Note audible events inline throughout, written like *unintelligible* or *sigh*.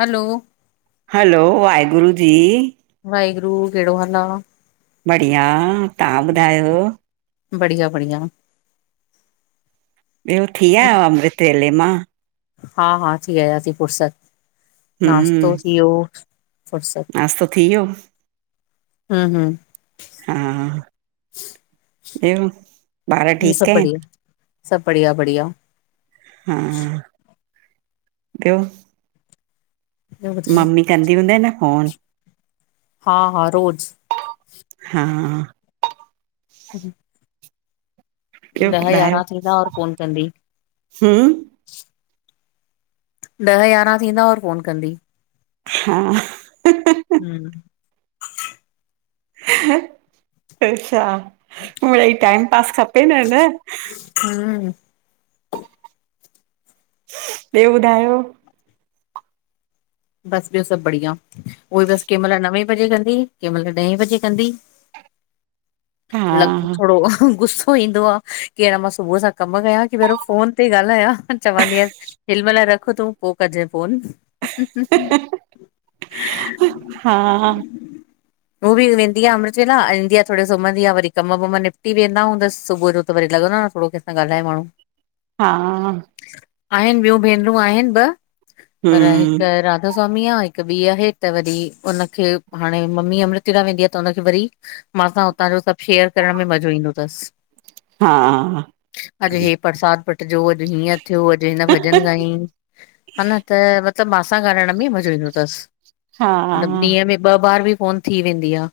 हलो hello, Waheguru ji. Waheguru, कहिड़ो हाल आ? बढ़िया -तव्हां ॿुधायो? बढ़िया- बढ़िया, ॿियो थी आयव अमृत वेले मां, हा -हा, थी आयासीं फुर्सत। हम्म नास्तो थी वियो, सभ- सभ। नाश्तो थी वियो हुं-हुं हा, ॿियो? ॿार ॿियो ठीकु सभु आहिनि बढ़िया, सभु बढ़िया- बढ़िया। हा, ॿियो? ॿियो ॿुधायो मम्मी कंदी हूंद न फोन? हा -हा, रोज़। हा ह्म *inaudible* ॿियो ॿुधायो? यारहं थींदा और फोन कंदी ह्म ॾह यारहां थींदा और फोन कंदी, हा हम् *inaudible* अच्छा मिड़ई टाइम पास खपे न, न। ह्म ॿियो ॿुधायो? बस ॿियो सभु बढिया उहोई बस कंहिंमहल नवें बजे कंदी, कंहिंमहल ॾहें बजे कंदी, हा लग थोड़ो गुस्सो ईंदो आ। कि आन मां सुबुह सां कम कयां कि पहिंरियों फोन ते ॻाल्हायां, चवंदी आहियां हिनमहल रखु तूं पो कजाईं फोन। हम् *inaudible* हा हू बि वेंदी आ अमृत वेला, ईंदी आ थोड़ो सुम्हंदी आ वरी कम वम निपटी वेंदा हूंदसि सुबुह जो त वरी लॻंदो आ न थोड़ो कंहिंसां ॻाल्हाए माण्हू। हा आहिनि ॿियूं भेनरूं आहिनि ॿ पर हिकु हम्म राधा स्वामी आ हिकु ॿी आहे, त वरी हुनखे हाणे मम्मी अमृतेला वेंदी आ त हुनखे वरी मां खां हुतां जो सभु शेयर करण में मज़ो ईंदो तसि। हा -हा, अॼु हे परसाद बटिजो, अॼु हीअं थियो, अॼु हिन भॼन गायईं। हा, न त मतिलबु मां सां ॻालाइण में मज़ो ईंदो अथसि हा मतिलबु ॾींहं में ॿ ॿारि बि फोन थी वेंदी आ।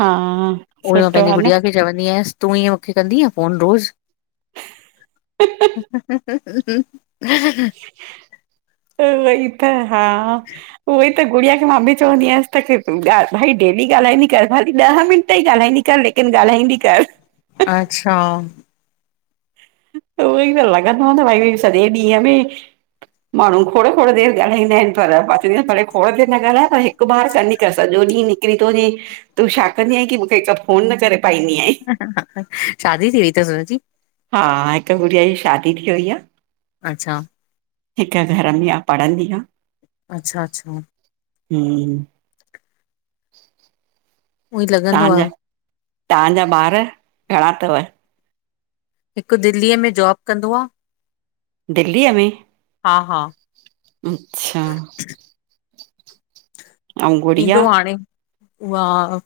हा हुए मां सुठो पंहिंजी आहे न। गुॾिया खे चवंदी आहियास तूं हीअ मूंखे कंदी फोन रोज़। *unintelligible* उहो ई त। हा, उहो ई त गुॾिया खे मां बि चवंदी अयसि तां की भई डेली ॻाल्हाईंदी कर खाली ॾह मिनट त ई ॻाल्हंदी कर लेकिन लेकिन ॻाल्हाईंदी कर। अच्छा। उहो ई न लॻंदो न भई सॼे ॾींहं में माण्हू खोडो-खोडो देरि ॻाल्हाईंदा आहिनि पर अची भले खोडो देरि न ॻाल्हाए पर हिकु हिकु बार कंदी कर सॼो ॾींहुं निकिरी थो वञे तूं छा कंदी आहे की मूंखे हिकु फोन न करे पाईंदी आहे। शादी थी वई अथसि हुनजी? हा, हिकु गुॾिया जी शादी थी वई आ। अच्छा। हिकु घर में आहे पढ़ंदी आ। अच्छा-अच्छा। हम्म। उअई लॻंदो आ। तंजा, तंजा ॿार घणा अथव? हिकु दिल्लीअ में जॉब कंदो आ। दिल्लीअ में? हा-हा। अच्छा। ऐं ईंदो गुड़िया हाणे। उहा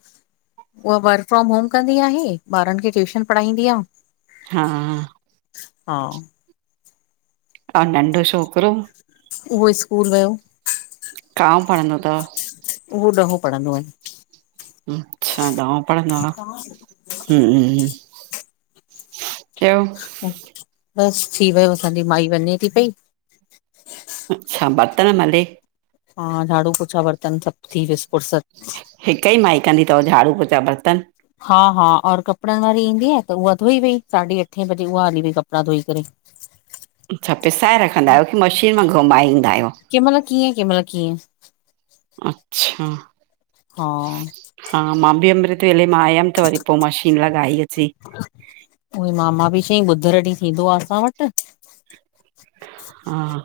उहो वर्क फ्रॉम होम कंदी आहे, ॿारनि खे ट्यूशन पढ़ाईंदी आ। हा। हा। ऐं नंढु छोकरो? उहो स्कूल वियो। कओ पणंदो अथव? उहो ॾहो पढ़ंदो आहे। अच्छा ॾओं पढ़ंदो आ। हम्म। ॿियो बसि थी वियो असांजी माई वञे थी पई। अच्छा, बर्तन मले? हा, झाडू, पोछा, बर्तन सभु थी वियिस फुरसत। हिकु ई माई कंदी अथव झाड़ू पोछा, बर्तन? हा-हा, और कपिड़नि वारी ईंदी आहे त उहा धोई वई साढी अठे बजे उहा हली वई कपिड़ा धोई करे। अच्छा, पिसाए रखंदा आहियो की मशीन मां घुमाएंदा आहियो? के महिल कीअं, के महिल कीअं। अच्छा। हा हा, मां बि अमृत वेले मां आयमि त वरी पोइ मशीन लॻाई अची। उहो मामा बि चईं ॿुधरु ॾींहुं थींदो आहे असां वटि। हा,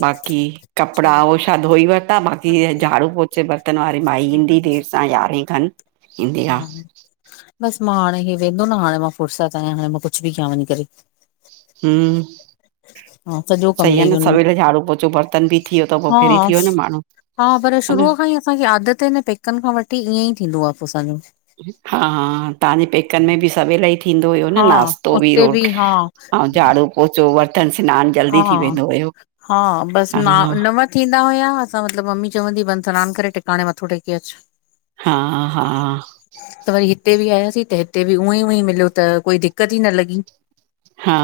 बाकी कपिड़ा उहो छा धोई वठिता बाक़ी झाड़ू -पोछे, बर्तन वारी माई ईंदी देरि सां ग्यारहें खनि। ईंदी आ। बस मां हाणे हे वेंदो न, हाणे मां फुरसत आयां, हाणे मां कुछ भी क्यां वञी करे। हूं हा, सॼो कमु सही आ लही न, वञ सवेल झाड़ू, पोचो, बर्तन भी थी व्यो त हा फिरी थी व्यो न माण्हूं। हा, पर शुरूअ खां ई असांखे आदत ए न पेकन खां वठी ईअंईं थींदो आ पो असांजो। हा हा, तहांजे पेकन में भी सवेल ही थींदो हुयो न हा नास्तो बि उते रो बि हा झाड़ू, पोचो, बर्तन सिनान हा हा, बस ना नंव थींदा हुया, असां मतलब मम्मी चवंदी वन सिनान करे टिकाणे मथो टेके अच। हा हा त वरी, हिते बि आयासीं, त हिते बि ऊअंईं ऊंअंईं मिल्यो त कोई दिक्कत ई न लॻी। हा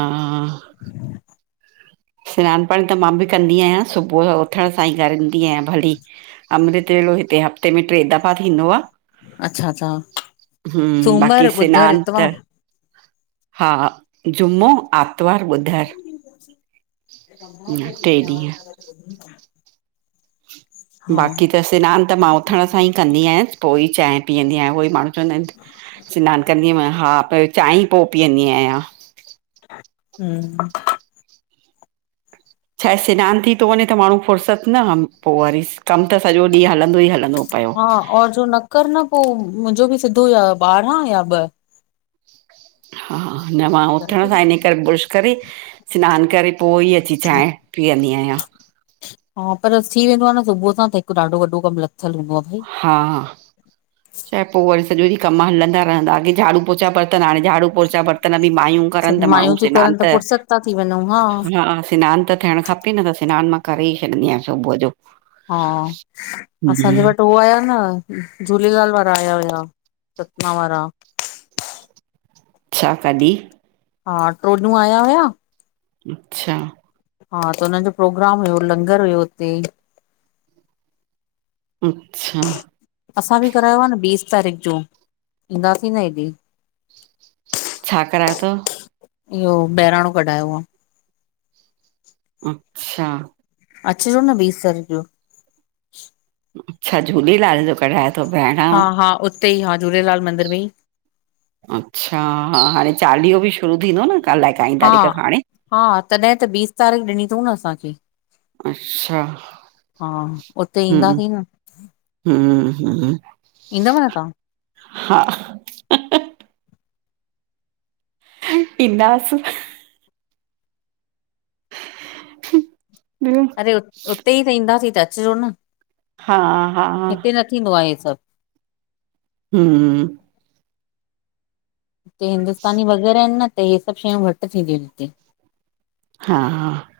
सिनान पाणी त मां बि कंदी आयां, सुभूह जो उथण सां ई करंदी आयां भली अमृतवेलो, हिते हफ़्ते में ट्रे दफ़ा थींदो आ। अच्छा अच्छा हूं, सूमर बाकी ॿुधर सिनान त इतवार हा, जुमो, आतवार, ॿुधर। टे ॾींहं *unintelligible* हा बाक़ी त, सिनान न त मां उथण सां ई कंदी आयांस, पो ई चांय पीअंदी आयां, उओई माण्हूं चवंदा एन सिनान कंदी आं, मां च्यो हा, पहिंरों चांय ही पो पीअंदी आयां। हूं छा हे सिनान थी तो वञे त, माण्हूं फुर्सत न, पो वरी कम त सॼो ॾींह हलंदो ई हलंदो पयो। हा, और जो न कर न, पो मुंजो बि सिधो ॿारहां या ॿ। हा, न मां उथण बराबरि। सां इन करे बुर्श करे सिनान करे पो ई, अची चांय पीअंदी आयां। हां, पर थी वेंदो आ न सुबूह सां, त हिक ॾाढो वॾो कम लथल हूंदो आ। हा त पो वरी सॼो ॾींह कम हलंदा रहंदा, अॻे झाड़ू, पोचा, बर्तन हाणे झाड़ू, पोचा, बर्तन बि मायूं। करन सभु त, माण्हूं मायूं थियूं सिनान करनि त, फुर्सत था थी वञूं हा हा सिनान त थियण खपे। उथी, न त सिनान मां करे ई छॾंदी आं सुबूह जो। हा, असांजे हम्म, वट हो आया न, झूलेलाल वारा। आया हुया, सतना वारा। अछा, कॾी? हा, ट्रोॼूं, आया हुया। अच्छा हा, त उनन जो प्रोग्राम हुयो, लंगर हुयो उते। अच्छा असां बि करायो आ न, बीस तारीक जो, ईंदासीं न हेॾे। छा, करायो तव? इहो, बहिराणो कढ़ायो आ। अच्छा अचजो न, बीस तारीक जो। अच्छा, झूलेलाल जो कढ़ायो? हा हा, उते ई हा झूलेलाल मंदिर में ही। अच्छा, हा हाणे चालीहो भी शुरू थींदो न क हा, हा तॾहिं त बीस तारीख़ ॾिनी तऊं न असांखे। अच्छा, हा, उते ईंदासीं न। हुं- हुं, ईंदव न तव्हां हा। इंदासीं *unintelligible* ॿियो अरे उते ई त ईंदा, त अचजो न? हा, हा- हा। हिते न थींदो आहे, हे सभु। हुं। हिते हिंदुस्तानी वग़ैरह आहिनि न, त इहे सभु शयूं घटि थींदियूं आहिनि हिते। हा, हा।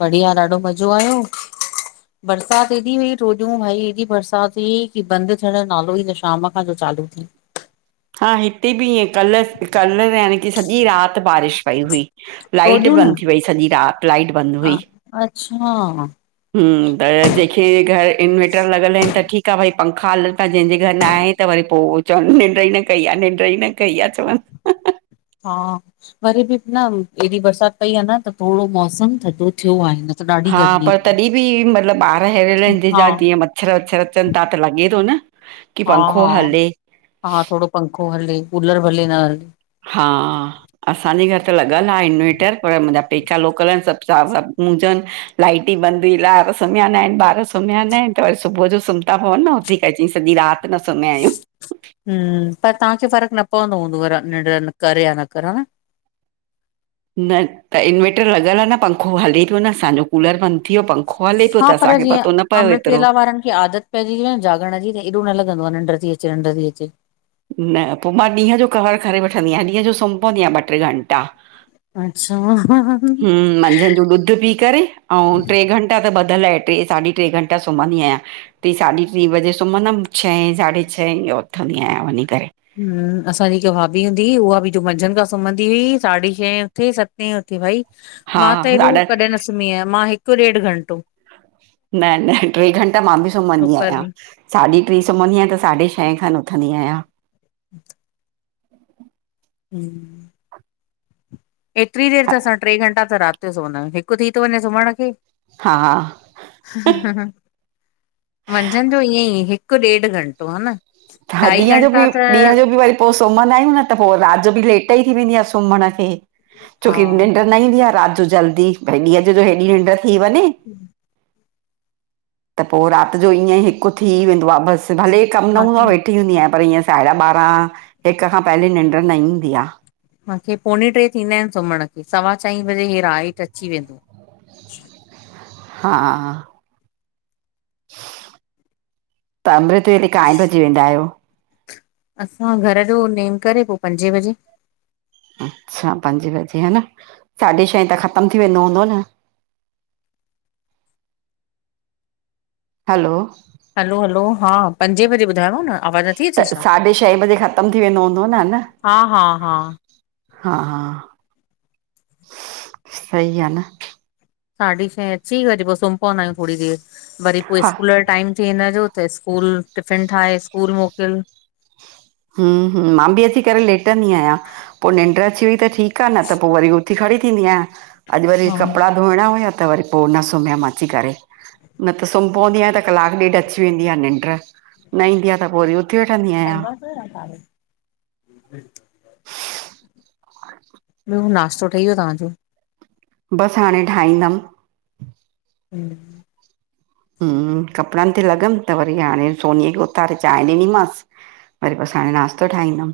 बढ़िया, ॾाढो मज़ो आयो। बरसात एॾी हुई, टियो ॾींहुं भाई हेॾी बरसात हुई कि बंद थियण नालो ई न शाम। चालू थी *unintelligible* हा हिते बि ईअं, कल कल्ह यानी की सॼी राति बारिश पई हुई। लाइट बंदि टियोॾींहं थी वई सॼी रात्, लाइट बंदि न हुई। अच्छा। हुं, त अॼु अची वई त ह एं इनवेटर लॻल आहिनि त ठीकु आहे भई पंखा हल् त जंहिंजे घर न आहे त वरी पोइ, चवनि निंड ई न कई आ, निंड ई न कई आहे चवनि। हा वरी बि न, एॾी बरसाति पई आहे न, त थोरो मौसम थधो थियो आहे न त ॾाढी हा गर्मी पर हुई तॾहिं बि, मतलबु ॿार अरियल हा जा जीअं म *unintelligible* छ चिंता त लॻे थो न कि हा पंखो हा हले। हा थोड़ो पंखो हले, कूलर भले न हले। हा। असांजे घर त लॻलि आहे इनवेटर, पर मुंहिंजा पेका लोकल आहिनि, सभु स हुजनि। *unintelligible* लाइट ई बंदि हुई, ॿार सुम्हिया न आहिनि, ॿार सुम्हिया न आहिनि, त वरी सुबुह जो सुम्ह था पवनि न उथी क अची सॼी रात। न सन्ना आहियूं। हुं, पर तव्हांखे फ़र्क़ु न पवंदो हूंदव निंड्र करे या न कर ह न? न, त इनवेटर लॻल आहे न, पंखो हले प्यो न असांजो, कूलर बंदि थी वियो पंखो हले पियो त हा पर असांखे जीअं, पतो न पियो एतिरो अमृतवेला वारनि खे आदत पइजी वई आहे न जाॻण जी त एॾो न लंदो आहे निंड्र थी अचे निंड्र थी अचे। न पोइ मां ॾींहं जो कवर करे वठंदी आहियां, ॾींहं जो सुम्ही पंदी आहियां ॿ टे घंटा। अच्छा हुं मंझंदि जो ॾुध पी। करे, अऊं टे घंटा त ॿधल आहे, टे साढी टे घंटा सुम्हंदी आहियां त टी साढी टीं बजे सुम्हंदमि, छहें साढे छहें इहें उथंदी आहियां वञी करे। हूं, असांजी हिक भाभी हूंदी हुई, उहा बि जो मंझंदि खां सुम्हंदी हुई साढी छहें उथी, सतनी उथी भई हा मां त हेॾो, साढा कॾहिं न सुम्ही आहियां, मां हिकु ॾेढ घंटो। न- न टे घंटा मां बि सुम्हंदी दोपहर आहियां। में। साढी टीं सुम्हंदी आहियां, त साढे शहें खनि उथंदी आहियां। *inaudible* हुं। एतिरी देरि त असां टे घंटा, त राति जो सुमंदा आहियूं, हिकु थी थो वञे सुम्हण खे। हा। मंझंदि जो ईअं ई, हिकु ॾेढ घंटो हा न? हा ढाई ॾींहं जो घंटा बि, त ॾींहं जो बि वरी पो सुमंदा आहियूं न त पो राति जो बि लेट ई थी वेंदी आहे सुम्हण खे। छो हा कि निंड्र न ईंदी आ राति जो जल्दी। भई ॾींहं जो हेॾी निंड थी वञे। त पोइ राति जो ईअं हिकु थी वेंदो आ। बसि भले कम न हूंदोआ मूंखे मा वेठ तिल्दी आयां पर ईअं साहेड़ा ॿारहां हिक खां पहिले निंड न ईंददी आ। मूंखे पोणे टे थींदा आहिनि सुम्हण खे। सवा चईं बजे हे राइट अची वेंदो। हा। त अमृत। ते काय भजी वेंदा आहियो। असां घर जो नेम करे पोइ पंजे बजे। अच्छा पंजे बजे ह न साढे छहें त ख़तम थी वेंदो हूंदो न? हलो। हलो, हलो हा पंजे बजे ॿुधायो न? आवाज़ नथी त अचे छा? साढे छह बजे ख़त्म थी वेंदो हूंदो न न? हा हा हा हा। हा सही आ न। साढी छहें अची वरी पोइ सुम्ही पवंदा आहियूं थोरी देरि वरी पोइ हा स्कूल टाइम थिए हिनजो त स्कूल टिफ़िन ठाहे स्कूल मोकिल। हुं हुं मां बि अची करे लेटंदी आहियां। पोइ निंड् अची वई त ठीकु आ न त पोइ वरी उथी खड़ी थींदी आहियां। अॼु वरी हा कपिड़ा धोइणा हुया त वरी पोइ न सुमियम अची करे। न त सुम् पोवंदी आहियां त कलाकु ॾेढु अची वेंदी आ निंड् न ईंदी आहे त पोइ ऊथ उथी वठंदी आहियां। बर *unintelligible* तार ॿियो। नास्तो ठही वियो तहांजो? बसि हाणे ठाहींदमि। हम *inaudible* कपिड़नि ते लॻमि त वरी हाणे सोनी खे उथारे चांहि ॾिनीमांसि। वरी बसि हाणे नाश्तो ठाहींदमि।